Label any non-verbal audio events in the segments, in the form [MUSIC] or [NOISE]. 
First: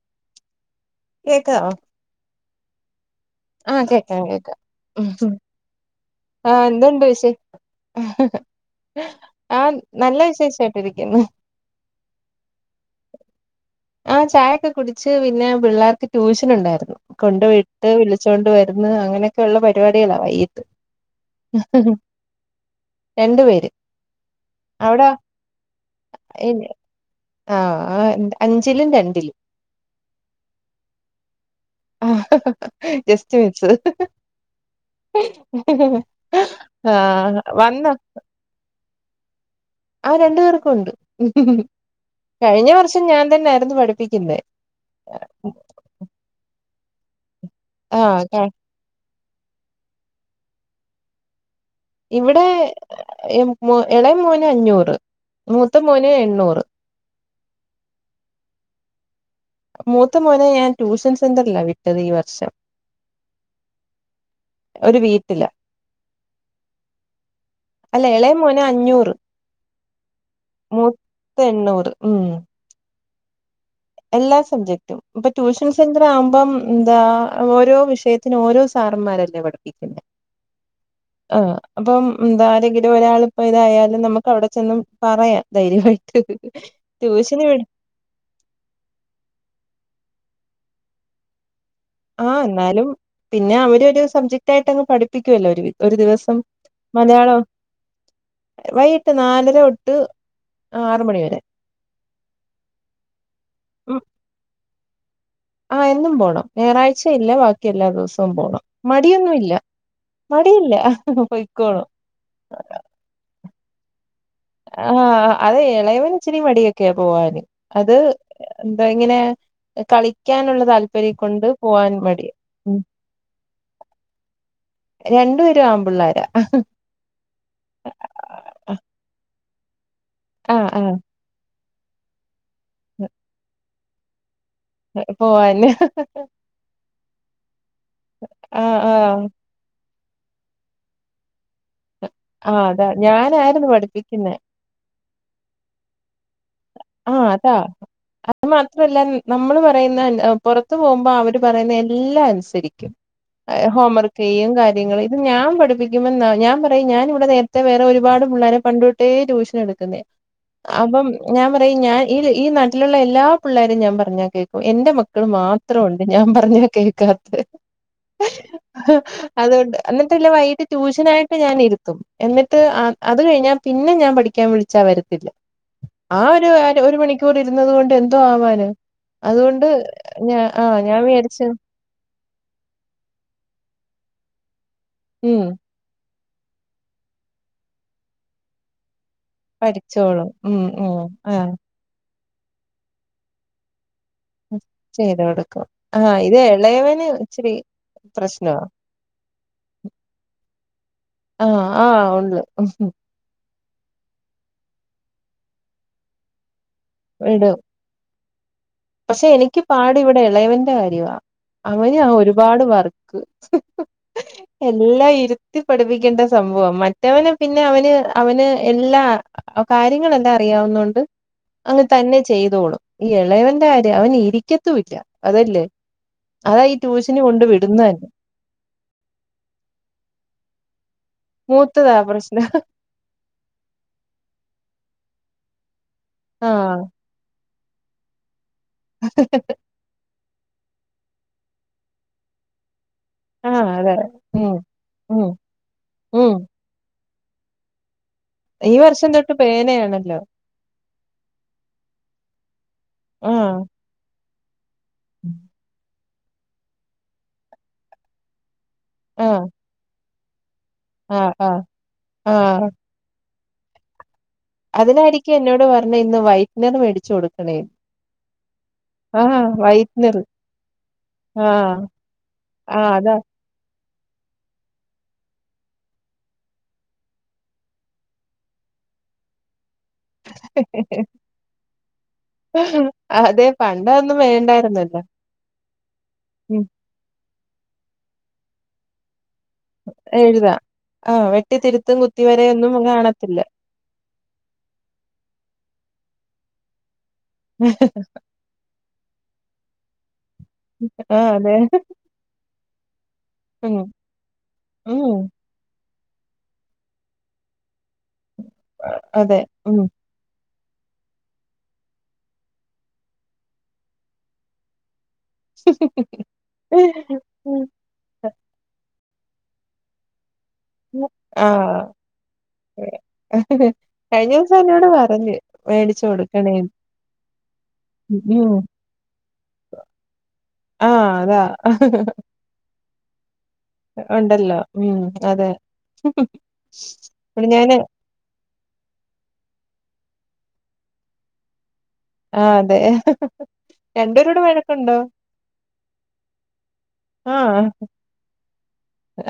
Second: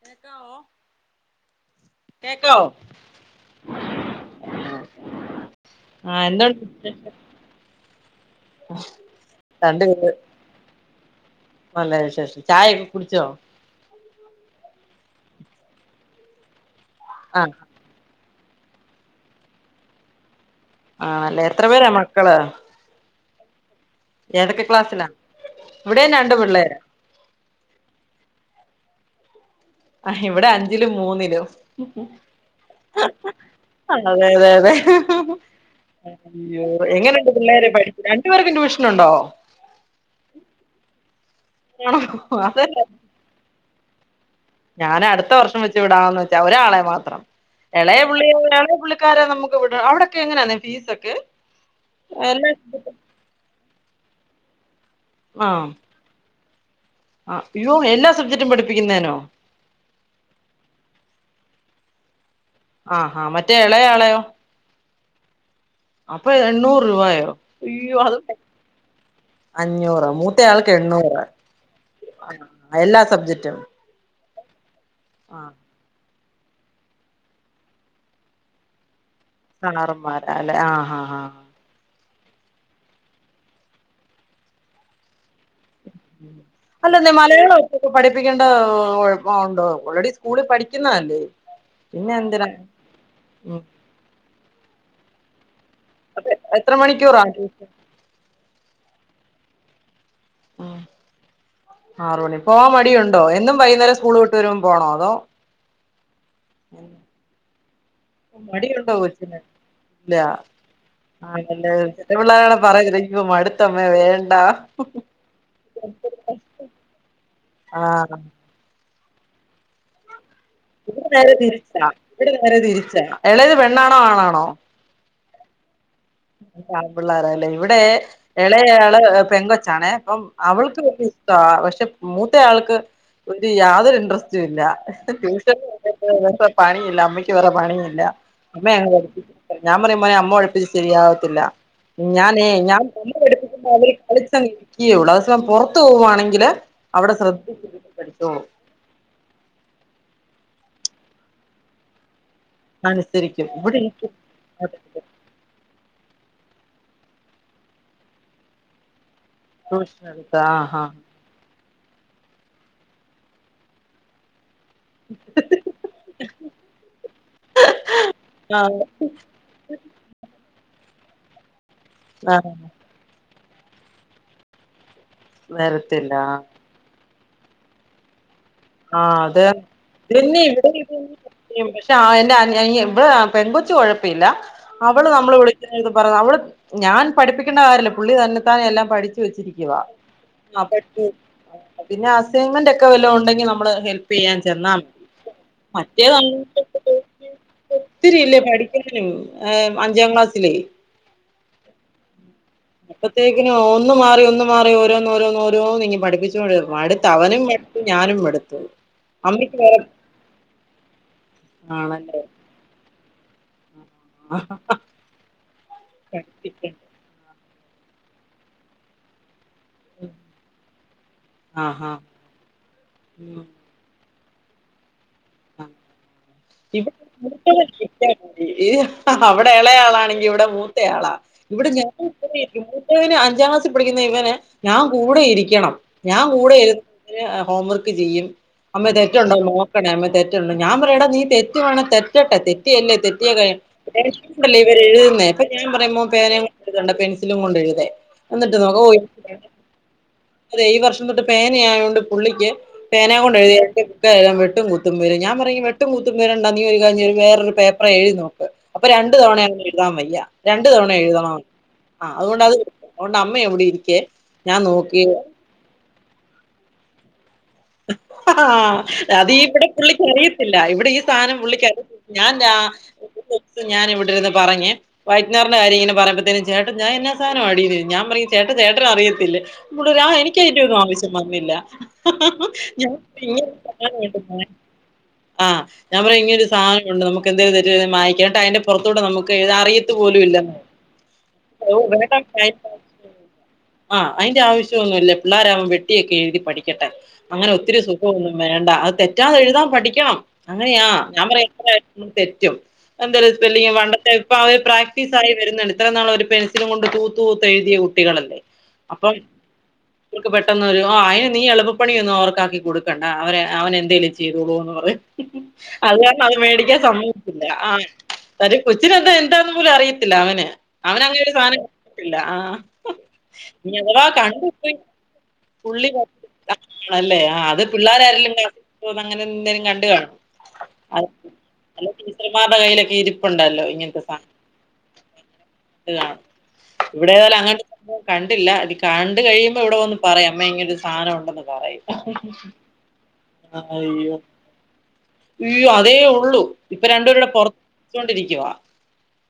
കേക്കാവോ കേക്കാഓ കേക്കാവോ ആ കേക്കാ കേക്ക ഉം ആഹ് ആ എന്തുണ്ട് വിശേഷം വിശി ആ രണ്ട് പേര് നല്ല വിശേഷായിട്ടിരിക്കുന്നു നല്ല വിശേഷം ചായയൊക്കെ കുടിച്ചോ ആ ചായൊക്കെ കുടിച്ച് പിന്നെ പിള്ളാർക്ക് ട്യൂഷനുണ്ടായിരുന്നു കൊണ്ട് ആഹ് വിട്ട് വിളി വച്ചൊണ്ട് വർന്ന് അങ്ങനെയൊക്കെയുള്ള പരിപാടികളാ വഴിയിൽ ആണല്ലേ എത്ര പേരാ മക്കള് രണ്ടു പേര് ഏതെക്കെ ക്ലാസ്സിലാ അവിടാ ഇവിടെയും രണ്ട് പിള്ളേരാ ആ ആ ഇന്ത അഞ്ചിലും രണ്ടിലും ആ ഇവിടെ അഞ്ചിലും മൂന്നിലും ജസ്റ്റ് മിസ് അതെതെതെ അയ്യോ എങ്ങനെണ്ട് ആഹ് പിള്ളേരെ പഠിപ്പ് രണ്ടു പേർക്കും ട്യൂഷ് ന്നുണ്ടോ ആ രണ്ടു പേർക്കുംണ്ട് ഉം ആണോ കഴിഞ്ഞ വർഷം ഞാൻ തന്നൊയായിർന്നു പഠിപ്പിക്കുന്നേ ഞാന് അടുത്ത വർഷം വെച്ച് വിടാന്ന് വെച്ച് ഒരാളെ മാ ത്രം എളേ പുള്ളി ആഹ് എളേ പുള്ളി ക്കാരെ നമ്മുക്ക് വിടണഅവിടൊക്കെ എങ്ങനെന്ന ഫീസൊക്കെ ഇവിടെ എല്ലാ ഇളയ മോന് ഇത് അഞ്ഞൂറ് മൂത്ത മോന് എണ്ണൂറ് ആ യ്യോ എല്ലാ സബ്ജക്ടും പഠിപ്പിക്കുന്നേനോ മൂത്ത മോനെ ഞാൻ ട്യൂഷൻ സെന്റർല്ല വിട്ടത് ഈ വർഷം ആ ആ മറ്റേ ഇളയയളേയോ ഒരു വീട്ടിലാ അപ്പൊ എണ്ണൂറ് രൂപയോ അയ്യോ അല്ല അത് ഇളയ ദേ മോന് അഞ്ഞൂറ് അഞ്ഞൂറ് മൂത്തയാൾക്ക് എണ്ണൂറ് മൂത്ത എണ്ണൂറ് ഉം എല്ലാ സബ്ജെക്റ്റും എല്ലാ സബ് ജറ്റും ഇപ്പൊ ട്യൂഷൻ സെൻ്ററാവു ഇപ്പം എന്താ ഓരോ വിഷയത്തിന് ഓരോ സാറുന്മാര ല്ലേ പഠിപ്പിക്കുന്നേ സാറന്മാരല്ലെ ആഹ് ആഹ് ആഹ് ആ അപ്പം എന്താ ആരെങ്കിലും ഒരാളിപ്പോ ഇതായാലും നമുക്കവിടെ ചെന്ന് പറയാം ധൈര്യമായിട്ട് അല്ലെന്നെ ട്യൂഷന് വിട് മലയാളവൊക്ക ഇപ്പം പഠിപ്പിക്കേണ്ട കൊഴപ്പഒണ്ടോ ഓൾറെഡി സ്കൂളിൽ പഠിക്കുന്നതല്ലേ പിന്നെ ആഹ് എന്തിനാ എന്നാലും പിന്നെ ഉം അവര് ഒരു സബ്ജക്ട് ആയിട്ട് അങ്ങ് പഠിപ്പിക്കുല്ല ഒരു വി ഒരു അപ്പൊ ദിവസം എത്ര മണിക്കൂറാ മലയാളം ട്യൂഷൻ വൈ ട്ട് നാലര തൊ അഹ് ആറു മണിപ്പൊ മടിയുണ്ടോ എന്നും വൈന്നേരം സ്കൂൾവിട്ട് വരു പോണോ അതോ ആഹ് എന്നും പോണം ഞായറാഴ്ചയില്ല വാക്കി എല്ലാ ദിസോം പോണം മടിയുണ്ടോ കൊച്ചിന് മടിയൊന്നുവില്ല ഇല്ല മടിയില്ല ആണല്ലേ പൊയ്ക്കോളും ത്തമ്മേ വേ ആഹ് അത് ഇളയവനിച്ചിരി മടിയൊക്കെയ പോവാന് ആ അത് എന്താ ഇങ്ങനെ കളി ഇവിടെ നേരെ തിരിച്ചാ ഇവിടെ മടിയാ നേരെ ഉം തിരിച്ചാ ഇളത് പെണ്ണാണോ ആണാണോ രണ്ടു പേരും ആമ്പിള്ളാരാ [UNINTELLIGIBLE] ആണ്പിള്ളരല്ലേ ഇവിടെ ഇളയാള് പെങ്കൊ ച്ചാണേ അപ്പം ആഹ് അവൾക്ക് ആഹ് വല്യ ഇഷ്ട പശ് ൻ്റെ മൂ ത്തെ ആൾക്ക് ഒരു യാതൊരു ഇൻ്റർസ് ഇല്ല ട്യൂഷൻ പോവാന് [UNINTELLIGIBLE] വേറെ പണില്ല അമ്മയ്ക്ക് വേറെ പണില്ല അമ്മ ആഹ് ആഹ് [UNINTELLIGIBLE] ഞാൻ പറെം മോനെ അമ്മ ഒള്പ്പിച്ച് ശരിയാവത്തില്ല ഉം ഞാനേ ആഹ് ഞാൻ അതാ ഞാനായിരുന്നു [UNINTELLIGIBLE] പഠിപ്പിക്കുന്നെ അത് സം പൊറത്ത് പോവുവാണെ ആഹ് അതാ അത് മാത്രല്ല ഉം നമ്മള് പറയ്ന്നന്നെ ഏ പൊറത്തു പോവുമ്പോ അവര് പറയ്ന്നെ എല്ലാ അന് സരിക്കും അനുസരിക്കും ഏ ഇവിടെ ഇരിക്കും ഹോംവർക്കെയ്യും കാര്യങ്ങള് ഇത് ഞാൻ പഠിപ്പിക്കുമ്പന്നാ ഞാൻ പറയും ഞാനിവിടെ നേരത്തെ വേറെ ഒരുപാട് പുള്ളാരെ പണ്ടൊ ട്ടെ ട്യൂഷനെടുക്കുന്നെ ട്യൂഷൻ എടുത്ത് ആഹ് ഹാ അപ്പം ഞാൻ പറയും ഞാൻ ഈ ഈ നട്ടിലുള്ള എല്ലാ പിള്ളരും ഞാൻപറഞ്ഞാ കേ എന്റെ മക്കള് മാത്രംഒണ്ട് ഞാൻ പറഞ്ഞ കേൾക്കാത്തെ ആഹ് അതൊണ്ട് അന്ന്ട്ടില്ലേ വൈട്ട ട്യൂഷനായിട്ട് ഞാൻ ഇ ആഹ് എന്നിട്ട് അത് കഴിഞ്ഞാ പിന്നെ ഞാൻ പഠിക്കാൻ വിളിച്ച വര നെരത്തെ ആ ഒരു അര ഒരു മണി ക്കൂർ ഇരുന്നത് കൊണ്ട് എന്തോ ആവാൻ ആഹ് അതെന്നെ ആഹ് ഞാൻ വിചാരിച്ച് [UNINTELLIGIBLE] ആ എന്റെ ഇവിടെ പെൺകൊച്ച് കൊഴപ്പ ഇല്ല അവള് നമ്മള് ഉം വിളിക്കുന്ന പറ അവള് ഞാൻ പഠിപ്പിക്കേണ്ട കാര്യല്ല പുള്ളി തന്നെത്താനെ എല്ലാം പഠി വിളിച്ചിരിക്കുവാ പഠിച്ചോളും ഉം അപ്പ ഉം ആ പിന്നെ ഹസ് അസ്സൈമെന്റൊക്കെ വല്ലോ ഉണ്ടെങ്കി നമ്മ നമ്മള് ഹെൽ പ്യൻ ചെന്നാ മതി ചെയ്ത് കൊടുക്കും ആഹ് മറ്റേതങ്ങ് ഇത് ഇളയവന് ഇച്ചിരി ഒത്തിരി ഇല്ലേ പ്രശ്നവാ പഠിക്കാനും അഞ്ചാം ക്ലാസ്സിലെയ് ആഹ് ആഹ് ഒണ്ട് അപ്പത്തേക്ക് ഒന്ന് മാറി ഒന്ന് മാറി ഓരോന്നോരോന്നോരോ നിങ്ങ് പഠിപ്പിച്ചുകൊണ്ട മടുത്ത് അവനും ഇടും മടുത്തു ഞാനും മടുത്തു പക്ഷെ എനിക്ക് അമ്മയ്ക്ക് പാട് ഇവിടെ ഇളയവന്റെ കാര്യവാ അവന് ആ ആണല്ലേ ഒരുപാട് പറ ആ എല്ലാം ഇരുത്തി പഠിപ്പിക്കേണ്ട സംഭവ പഠിപ്പിക്കണ്ട് മറ്റവന് പിന്നെ അവന് അവന് എല്ലാ ആ കാര്യങ്ങളെല്ലാം അറിയാവുന്നൊണ്ട് അങ്ങ് ആഹാ തന്നെ ചെയ്തോളും ഈ ഉം ഇളയവൻ അവൻ ഇരിക്കത്തും ഇല്ല ആ. അതല്ലേ അതാ ഈ ട്യൂഷന് കൊണ്ട് വിടുന്ന തന്നെ അവിടെ ഇളയാളാണെങ്കി ഇവിടെ മൂത്തയാളാ ഇവിടെ മൂത്തതാ പ്രശ്നം ഞാന് അഞ്ചാംക്ലാസിൽ പഠിക്കുന്ന ഇവന് ഞാൻ കു കൂടെ ഇരിക്കണം ഞാൻ കൂടെ ഇരു ആഹ് ഹോംവർക്ക് ചെയ്യും അമ്മ തെറ്റുണ്ടോന്ന് നോക്കണേ അമ്മേ തെറ്റുണ്ട ഞാൻ പറയുമെടാ നീ തെറ്റ് വേണം തെറ്റട്ടെ തെറ്റിയല്ലേ തെറ്റിയ കഴിയും ആഹ് [INAUDIBLE] അതെ ഉം യുംകൊണ്ടല്ലേ ഇവരെഴുതുന്നേ ഉം അപ്പം ഞാൻ പറയും മോൻ ഉം പേനയുംകൊണ്ട് എഴുതണ്ട പെൻസിലും ത്തിലും കൊണ്ടെഴുതേ ഈ വർഷം തൊട്ട് പേനയാണല്ലോ എന്നിട്ട് പേനയായോണ്ട് പുള്ളിക്ക് പേനയും കൊണ്ട് എഴുതിയ ആഹ് തെറ്റാകുമോ ഞാൻ പറയും വെട്ടും കു ണ്ട നീ ഒരു കാര്യം ചെയ്യ് വേറൊരു പേപ്പർ എഴുതി നോക്ക് അപ്പൊ രണ്ട് തവണ ആഹ് അവന് എഴുതാൻ വയ്യ രണ്ടു തവണ ആഹ് ഏഴുതണോ ആഹ് ആ അതുകൊണ്ട് അത് ആഹ് അതുകൊണ്ട് അമ്മ അമ്മ ഇവിടിരിക്കേ അതിനായിരിക്കും എന്നോട് പ അമ്മേ ഇന്ന് വൈറ്റ്നർ മേടിച്ചു കൊടു ആ അത് ഇവിടെ പുള്ളിക്ക് വൈറ്റ്നർ അറിയത്തില്ല ഇവിടെ ഈ സാധനം ആഹ് പുള്ളിക്കറിയതില്ല ഞാൻ രാ ആഹ് അതാ [INAUDIBLE] ഞാൻ ഇവിടെ ഇവിടിരുന്ന് പറഞ്ഞ് വൈറ്റ്നറിന്റെ കാര്യം ഇങ്ങനെ പറയുമ്പഴത്തേന് ചേട്ടൻ ഞാൻ എന്നാ സാധനം ആടി അത് ഞാൻ പറയും ചേട്ട ചേട്ടന് അറിയത്തില്ലേ പുള്ളി പറയും ആ എനിക്ക് അതിന്റെയൊന്നും ആവശ്യം വന്നില്ല അതെ പണ്ടതൊന്നും വേണ്ടായിരുന്നല്ലോ ആ ഞാൻ പറയും ഇങ്ങനൊരു ഉം സാധനം കൊണ്ട് നമ്മു എന്തേലും തെറ്റ് ചെയ്ത മായിക്കേണ്ട അതിന്റെ പുറത്തൂടെ നമുക്ക് എഴുതാൻ അറിയത്തുപോലുമില്ലെന്ന് എഴുതാം ആഹ് വെട്ടിത്തിരുത്തും കുത്തിവരയൊന്നും കാണത്തില്ല ആ അതിന്റെ ആവശ്യം ഒന്നുംമില്ല പിള്ളോരവുമ്പോ വെ റ്റിയൊക്കെ എഴുതി പഠിക്കട്ടെ അങ്ങനെ ഒത്തിരി സുഖമൊന്നും വേണ്ട അത് തെറ്റ് തെറ്റാതെ എഴുതാൻ പഠിക്കണം അങ്ങനെയാ ഞാൻ ആഹ് പറയും അതെ എത്രയായാലും നമുക്ക് തെറ്റും എന്താലും സ്പെല്ലിങ് ഉം പണ്ടത്തെ ഇപ്പം അവര് പ്രാക്ടീസ് ഉം ആയി വരുന്നുണ്ട് എത്ര നാൾ ഒരു പെൻസിലും കൊണ്ട് തൂത്തൂത്ത് എഴുതിയ കുട്ടികളല്ലേ അതെ ഉം പെട്ടന്നു വരുവോ ആയെ നീ എളു പണിയൊന്നും അവർക്കാക്കി കൊടുക്കണ്ട അവനെ അവന് എന്തേലും ചെയ്തോളൂന്ന് പറയും അത് കാരണം അത് മേടിക്കാൻ സമ്മതിക്കില്ല ആ അത് കൊച്ചിനെതെലും എന്താന്ന് പോലും അറിയത്തില്ല അവന് അവനങ്ങനെ ഒരു ആ സാധനം കണ്ടിട്ടില്ല ആഹ് ഇനി അഥവാ കഴിഞ്ഞ കണ്ടു ദിവസം എന്നോട് പറഞ്ഞു മേടിച്ചു കൊടുക്കാൻ ല്ലേ ആ അത് പിള്ളോരരെലും ഉം അങ്ങനെ ന്തെലും കണ്ട് കാണും ആഹ് അതാ [UNINTELLIGIBLE] കയ്യിലൊക്കെ ഇരി ണ്ടല്ലോ ഇങ്ങനത്തെ സാധനം ഉണ്ടല്ലോ ഉം അതെ ഇവിടന്തായാലും ഇവിടെ ഞാന് അങ്ങനത്തെ കണ്ടില്ല അത് കണ്ട കഴിയുമ്പോ ഇവിടെ വന്ന്‌ പറയും അമ്മേ ഇങ്ങനൊരു സാനം ഉണ്ടെന്ന് എന്ന്‌ പറയും ആഹ് അതെ അയ്യോ രണ്ടുപേരൂടെ വഴക്കുണ്ടോ യ്യോ അതേ ഉള്ളൂ ഇപ്പൊ രണ്ടേരൂടെ ആഹ് പുറത്തൊണ്ടിരിക്ക്വാ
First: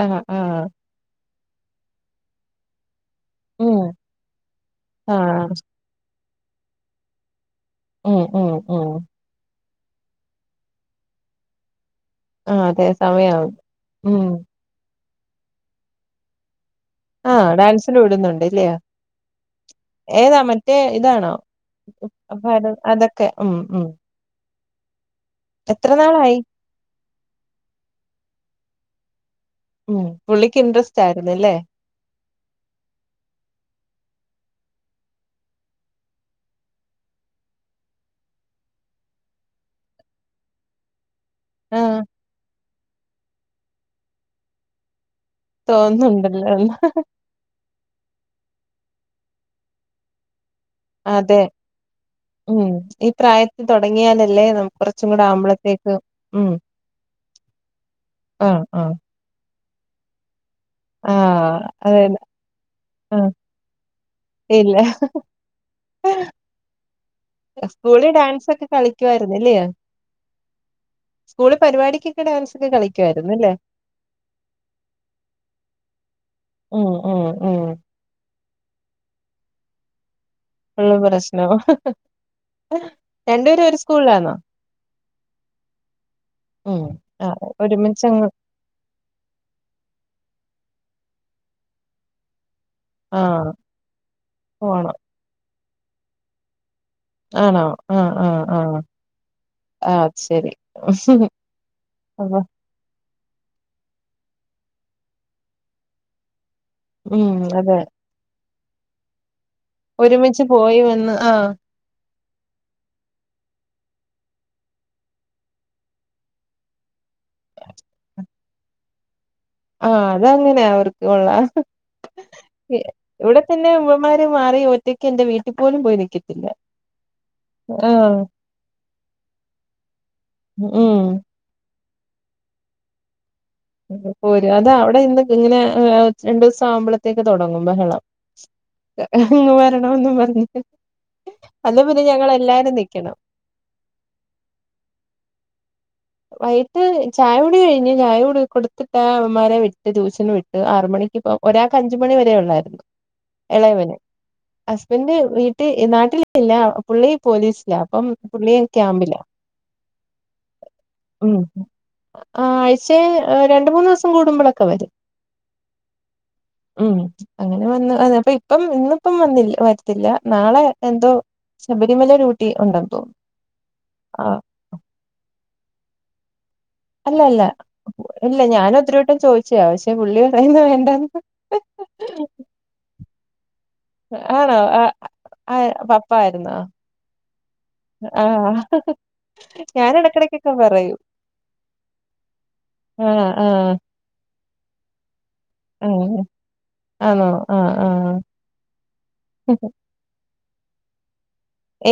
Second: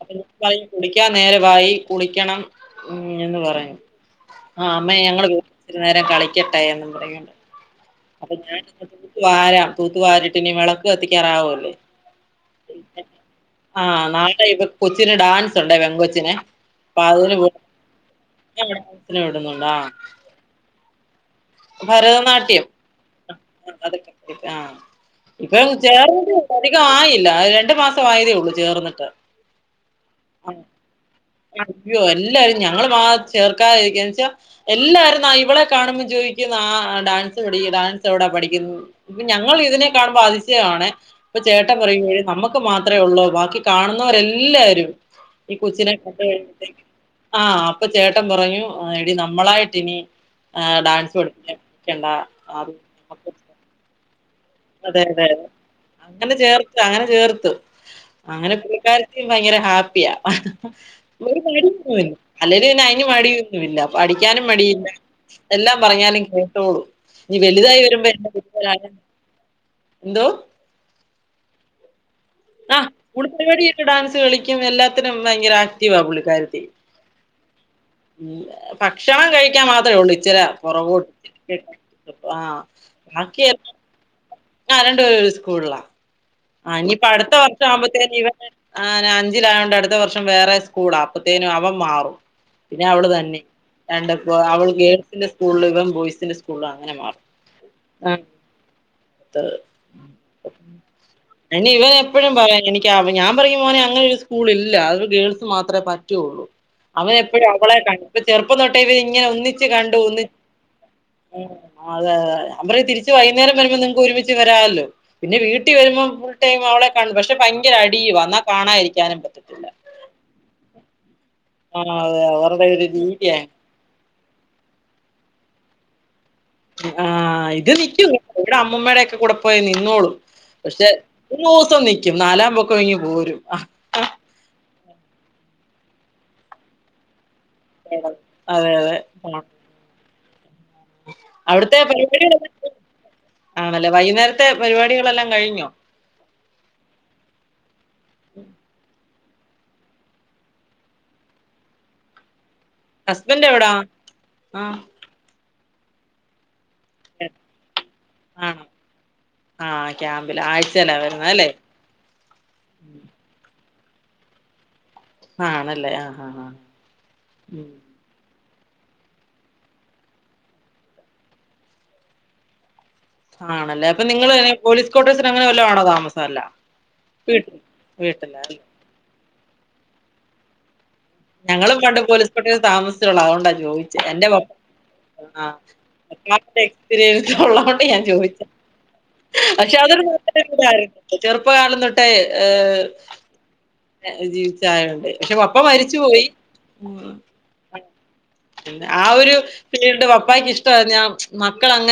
അപ്പൊ ആഹ് ആഹ് [UNINTELLIGIBLE] കുടിക്കാൻ നേരം വായി കുളിക്കണം ഉ എന്ന് പറയും ഉം ആ അമ്മേ ഞങ്ങള് ആഹ് ഇത്തിരി നേരം കളി [UNINTELLIGIBLE] ഇവിടെയുംണ്ട് ഉം അപ്പൊ ഉം ഞാൻ ഉം [UNINTELLIGIBLE] വാരം തൂത്ത് വാരിട്ടിനി വിളക്ക് കത്തിക്കാറാവല്ലേ ആ അതെ സമയാവു ഉം ച്ചന് ഡാൻസ് ഉണ്ടേ പെങ്കോച്ചിനെ ആ ഡാൻസിന് വിടുന്നുണ്ട് ഇല്ലയോ വിടുന്നുണ്ട് ആഹ് ഏതാ മറ്റേ ഇതാണോ അപ്പോ ഭരതനാട്യം അതോ അതൊക്കെ ഉം ഉ ആ ഇപ്പൊ ചേർന്നിട്ടെ ഉള്ളു അധിക ആയി ല്ല രണ്ടു മാസം ആയതേ ഉള്ളൂ ചേർന്നിട്ട് ഉം ആ പുള്ളിക്ക് ഇൻട്രസ്റ്റ് ആയിരുന്നല്ലേ അ അയ്യോ എല്ലാരും ഞങ്ങള് മാ ചേർക്കായിരിക്ക ച്ചാ എല്ലാരും ന്നാ ഇവളെ കാണുമ്പോ ചോയി ഠുന്ന ആ ഡാൻസ് പടിക്ക് ഡാൻസ് എവിടാ പഠിക്കുന്നെ ഇപ്പൊ ഞങ്ങൾ ഇതിനെ കാണുമ്പോ അതിശയമാണ് ഇപ്പൊ ചേട്ടൻ ആഹ് പറയും നമ്മുക്ക് മാത്രേ ഉള്ളൂ ബാക്കി കാനിന്നോരെല്ലാരും ഈ കൊച്ചിനെ തോന്നുന്നുണ്ടല്ലോ [UNINTELLIGIBLE] ആ അപ്പൊ ചേട്ടൻ പറഞ്ഞു ആ എടി നമ്മളായിട്ടിനി ആ ഡാൻസ് പടി ഉ ഈ പ്രായത്തി തുടങ്ങിയാലേ അതെ അതെ അതെ അങ്ങനെ ഉം ചേർത്തതാ അങ്ങനെ ചേർത്തു അങ്ങനെ ആഹ് ആഹ് പുള്ളികാരത്തി ഭയങ്കര ഹാ പ്പിയാ ഒരു ആഹ് മടിയോന്നുല്ല അതെന്നെ അല്ലേലും പിന്നെ അയിന് ആഹ് മടിയൊന്നുമല്ല പടിക്കാനും ഇല്ല മടിയില്ല എല്ലാം പറഞ്ഞാലും കേട്ടോളും നി വലുതായി വരുമ്പോ എന്റെ [UNINTELLIGIBLE] ല്ലയേ എന്തോ സ്കൂള് പരിപാടിക്ക് ആ സ്കൂൾ പരിപാടിഒക്കെ ഡാൻസ് കളിക്കും എല്ലാത്തിനും ഭയങ്കര ആക്റ്റീവ പുള്ളിക്കാര്ത്തി ഉം ഉം ഉം ഭക്ഷണം കഴിക്കാൻ മാത്ര ഉള്ളൂ ഇച്ചിര ഉള്ള പുറകോട്ട് പ്രശ്ന രണ്ടുപേരും ഒരു സ്കൂളിലാന്നോ ആ രണ്ടുപേരും ഒരു സ്കൂളിലാ ആ ഉം ഇനിയിപ്പോ അടുത്ത ആഹ് വർഷം ആവുമ്പോത്തേന് ഒരുമിച്ചങ്ങ് ഇവ അഞ്ചിലായോണ്ട് അടുത്ത വർഷം വേറെ സ്കൂ കൂള അപ്പത്തേനും അവന് മാറും പിന്നെ അവൾ തന്നെ ആഹ് രണ്ടപ്പോ അവൾ പോണം ഗേൾസിന്റെ സ്കൂളില് ഇവൻ ബോയ്സിന്റെ സ്കൂളാണ് ആണോ ആ ആ ആ ആ ശരി അയിന് ഇവൻ എപ്പോഴും അപ്പൊ പറയും എനിക്ക് ആവ ഞാൻ പറയും മോനെ അങ്ങനെ ഒരു സ്കൂളില്ല അവിടെ ഗേൾസ് മാത്രേ പറ്റുള്ളൂ അവൻ ഉം എപ്പഴും അവളെ അതെ കൻ ഡിറ്റ് ചേർ ഇങ്ങെനെളതൊട്ടേ ഇവനി ഒന്നിച്ചു കണ്ടു അതെ ഒരുമിച്ച് പോയി വന്ന് ആഹ് അതെ നാപറയാ തിരിച്ച് വൈകുന്നേരം വരുമ്പോ നിങ്ങക്ക് ഒരുമിച്ച് വരാല്ലോ പിന്നെ വീട്ടി കുട്ടി വരുമ്പോം ഫുൾ ടൈം അവളെ കാണും പക്ഷെ ഭയരഅടി വന്നാ കാണാരിക്കാനും പറ്റുല്ല ആ അതങ്ങനെയ അവർക്ക് ഇവളെ ആഹ് അതെ അവരുടെ ഒരു രീതിയ ഇവിടെ തന്നെ ആവു ആവാൻമാര് മാറി ഒറ്റയ്ക്ക് എന്റെ വീട്ടിൽ പോലും പോയി നിൽക്കില്ല ആഹ് ഇത് നിക്കൂ ഇവിടെ അമ്മമ്മയുടെ ഒക്കെ കൂടെ പോയി നിന്നോളൂ പക്ഷെ ഉം മൂന്ന് ദിവസം നിക്കു ക്കും നാലാം പക്കം ഇങ്ങ് പോരും പോരും അത അവ ൾ ഇന്ന് ഇങ്ങനെ രണ്ട് ദിസ ആവുമ്പോഴത്തേക്ക് തുടങ്ങും ബഹളം അതെ അതെ ആ. ഹ് വരണന്ന് പറ [UNINTELLIGIBLE] അവിടുത്തെ പരിപാടികളല്ലാം നിക്കണം ആണല്ലേ വൈകുന്നേരത്തെ പരിപാടികളെല്ലാം കഴിഞ്ഞോ വൈകിട്ട് ചായ കുടി കഴിഞ്ഞ് ചായ കുടി കൊടുത്തിട്ടാ അവമാരെ വിട്ട് ട്യൂഷന് വിട്ട് ആർ മണിക്ക് ഒരാൾക്ക് അഞ്ച് മണി വരെഉള്ളായിരുന്നു ഹസ്ബൻഡ് എവിടാ ഇളയവന് ആഹ് ഹസ്ബൻറ്റ്‌ വീട്ട നാട്ടിലില്ല പുള്ളി പോലീസ് ആണോ ആ ക്യാമ്പില ആഴ്ചല വര ഉ ഉം ആഴ്ച്ച വ രണ്ട് മൂന്ന് ദിവസം കൂടുമ്പോഴൊക്കെ വരും ആണല്ലേ ആഹ് ആഹ് ആഹ് ഉം അങ്ങനെ ഉം വന്ന്പ്പ ഇപ്പം ഇന്ന്പ്പം വന്നില്ല വര്ത്തില്ല നാളെ എന്തോ ശബരിമല ഡ്യൂട്ടി ഉണ്ടന്ന് ആണല്ലേ അപ്പ നിങ്ങള് പോലീസ് കോട്ടേഴ്സ്ന ങ്ങനെ വല്ലോ ആണോ താമസം അല്ല അല്ല അല്ല വീട്ടിൽ വീട്ടിലാ ഇല്ല അല്ലേ? ഞാനും ഒത്തിരിവട്ടം ചോയി ച്ചാ പക്ഷേ പുള്ളി കൈയ്യിന്ന് വേണ്ടാന്ന് ഞങ്ങളും പണ്ട് പോലീസ് കോട്ടേഴിൽ താമസിച്ചോളാ അവോണ്ടാ ദ്രോഹിച്ചെ എന്റെ പ ആണോ ആ ആഹ് ആ പപ്പ എത്ര ആയിരുന്നോ നാളത്തെ എക്സ്പീരിയൻ ള്ള ഞാൻ ചോദിച്ച ആഹ് പക്ഷെ ഞാൻ അതൊരു ഇടക്കിടക്കൊക്കെ പറയും ചെറുപ്പകാലംന്നൊട്ടേ ആഹ് ആഹ് ജീവിച്ചയോണ്ട് പക്ഷെ പപ്പ മരിച്ച ച്ചു പോയി ആഹ് ഉം ആണോ ആഹ് ആഹ് ആ ഒരു പിന്നീട് പപ്പായ്ക്ക് ഇഷ് ടാ ഞാ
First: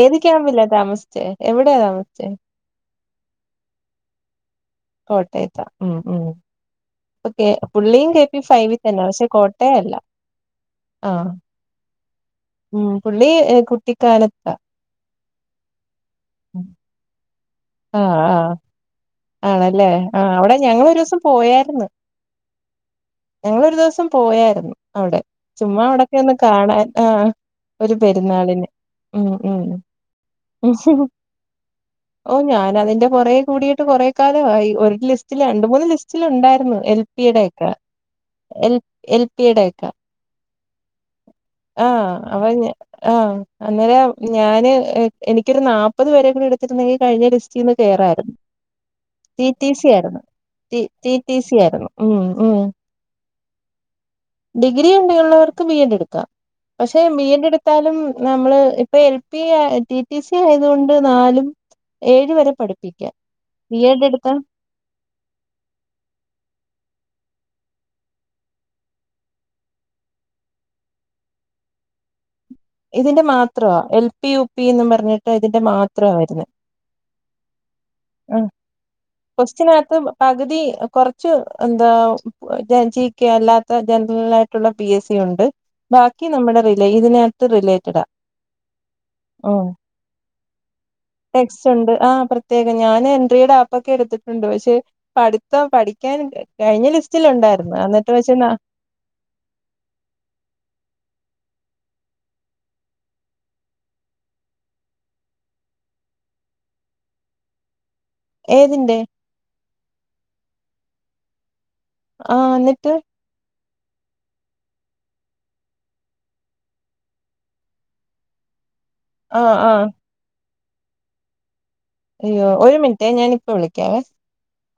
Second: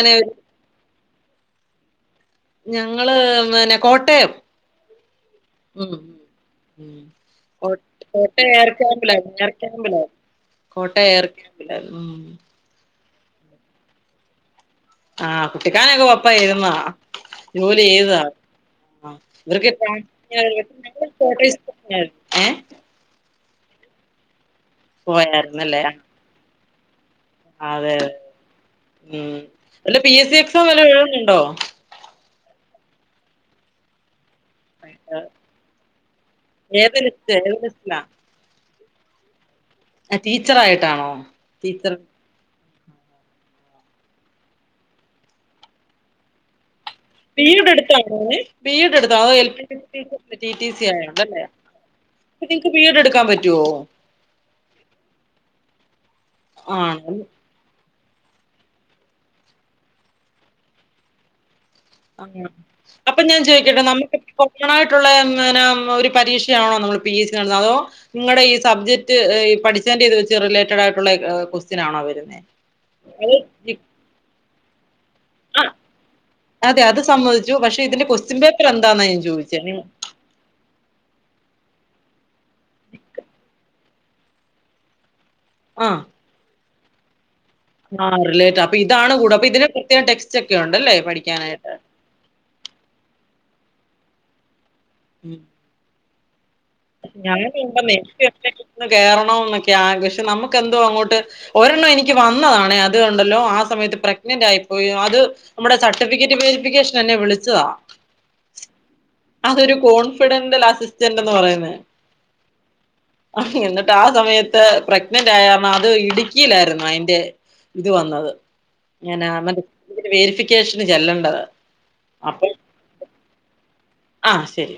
ഏത് ക്യാമ്പില്ല താമസിച്ചേ എവിടെയാ താമസിച്ചേ ങ്ങള് പിന്നെ കോട്ടയം കോട്ടയത്തേ ഉം ഉം ഓക്കെ കോ പുള്ളിയും കെ കോട്ട പി ഏർ ഫൈവിൽ തന്നെ യാമ്പിലായി പക്ഷെ ഏർ ക്യാമ്പില കോട്ടയല്ല കോട്ടയ ഏർ ആഹ് ക്യാമ്പില ഉ ഉം പുള്ളി കുട്ടിക്കാലത്താ ആഹ് കുട്ടിക്കാനൊക്കെ കൊയപ്പായിരുന്നോ ജോലി ആഹ് ഏതാ ആഹ് ഇവറക്ക് ആണല്ലേ ആഹ് അവിടെ ഞങ്ങളൊരു [UNINTELLIGIBLE] ദിവസം കോട്ടേഴ്സ് ഏ ഞങ്ങളെരു ദിവസം പോയായിരുന്നു അവിടെ ചുമ്മാ അവിടെൊക്കെ ഒന്ന് കാണാൻ ആഹ് ഒരു അതെതെ പെരുന്നാളിന് ഉം ഉ അല്ല പി എസ് സി എക്സാം ഉം വല്ലേഎഴുതുന്നുണ്ടോ ഓ ഞാനതിന്റെ പെറെകെ കൂടിട്ട് കുറെ ക്കാലമായി ഒരു ലിസ്റ്റില് രണ്ട മൂന്ന് ലിസ്റ്റിൽ ഉണ്ടായിരുന്നു ഏത് എൽ പി ലിസ്റ്റ് യുടെ ഏത് ഒക്കെ ലിസ്റ്റിലാ എൽ എൽ പി ടെ കെ ടീച്ചർ ആയിട്ടാണോ ടീച്ചർ ആഹ് അവ ഞ ആഹ് അന്നേരം ഞാന് എനിക്കൊരു നാല്പ്പത് പെരെ കൂടി എടുത്തിരുന്നെങ്കിൽ വീടെ അടുത്താണേ വീ റ്റി ട്ടി സി ആയിരുന്നു റ്റി റ്റി ആയോണ്ടല്ലേ സി ആയിരുന്നു ഉം അപ്പൊ ഉം നിങ്ങക്ക് ബി എഡ് എടുക്കാൻ പറ്റുവോ ഡിഗ്രി ഉണ്ട ഉള്ളവർക്ക് ബി എഡ് എടുക്കാം പക്ഷെ ബി ആണോ എഡ് എടു [UNINTELLIGIBLE] നമ്മള് ഇപ്പ L P T T C ആയത കൊണ്ട് നാലും ഏഴ് ആഹ് വരെ പഠിപ്പിക്കാം അപ്പൊ ഞാൻ ചോയി ബി എഡ് നമുക്കി എടുത്താ കൊറോണായിട്ടുള്ള ഒരു പരീക്ഷയാണോ നമ്മൾ ഇ പി സി കാണ അതോ നിങ്ങളുടെ ഈ സബ്ജക്ട്ഈ പഠിച്ചന്റയത് വെച്ച് റിലേറ്റഡ് ആയിട്ടുള്ള കൊസ്റ്റിനാണോ വരുന്നുന്നത് ഇതിന്റെ മാത്ര എൽ പി യൂ പി പിന്ന് പറഞ്ഞ് ഇതിന്റെ ആ മാത്രമായിരുന്നു അതെ അത് സമ്മതിച്ചു പക്ഷെ ഇതിന്റെ ക്വസ്റ്റ്യൻ പേപ്പർ എന്താന്നാ ഞാൻ ചോദിച്ചത് നി- കൊസ്റ്റിനകത്ത് പകുതി കുറച്ച് എന്താ ജി കെ അല്ലാത്ത ജനറൽ ആയിട്ടുള്ള പി എസ് സി ണ്ട് ആ ബാക്കി നമ്മടെ റേ അല്ലെ ഇതിനക ആ റിലേറ്റ് അപ്പൊ ഇതാണ് കൂട അപ്പൊ ഇതിന് പ്രത്യേകം ടെക്സ്റ്റ് ഒക്കെ ഉണ്ടല്ലേ പഠിക്കാനായിട്ട് പുത്രയുടെ അപ്പൊക്കെ എടുത്തിട്ടുണ്ട് പക്ഷെ പഠിത്തം പഠിക്ക [UNINTELLIGIBLE] ഞാൻക്ക്ന്ന് കേയറണോ എന്നൊക്കെയാ പക്ഷെ നമ്മുക്കെന്തോ അങ്ങോട്ട് ഒരെണ്ണം എനിക്ക് വന്നതാണേ അതു കണ്ടല്ലോ ആ സമയത്ത് പ്രഗ്നന്റ് ആയിപ്പോയോ അത് നമ്മുടെ സർട്ടിഫിക്കറ്റ് വെരിഫിക്കേഷൻ എന്നെ വിളിച്ചതാ ഏതിന്റെ അതൊരു കോൺഫിഡന്റൽ ആ സിസ് ണ്ടന്ന് പറയുന്നെ ആ ന്നിട്ട് എന്നിട്ട് ആ സമയത്ത് പ്രഗ്നന്റ് ആയ [UNINTELLIGIBLE] അത് ഇടുക്കിയിലായിരുന്നു അയിന്റെ ഇത് വന്നത് ഞാനാ ആഹ് [UNINTELLIGIBLE] ആഹ് ട്ടേഷന് ചെല്ലേണ്ടതാ അയ്യോ ഒരു മിൻറ്റെ ഞാനിപ്പോ വിളിക്കാം ക്യവേ ആ ശരി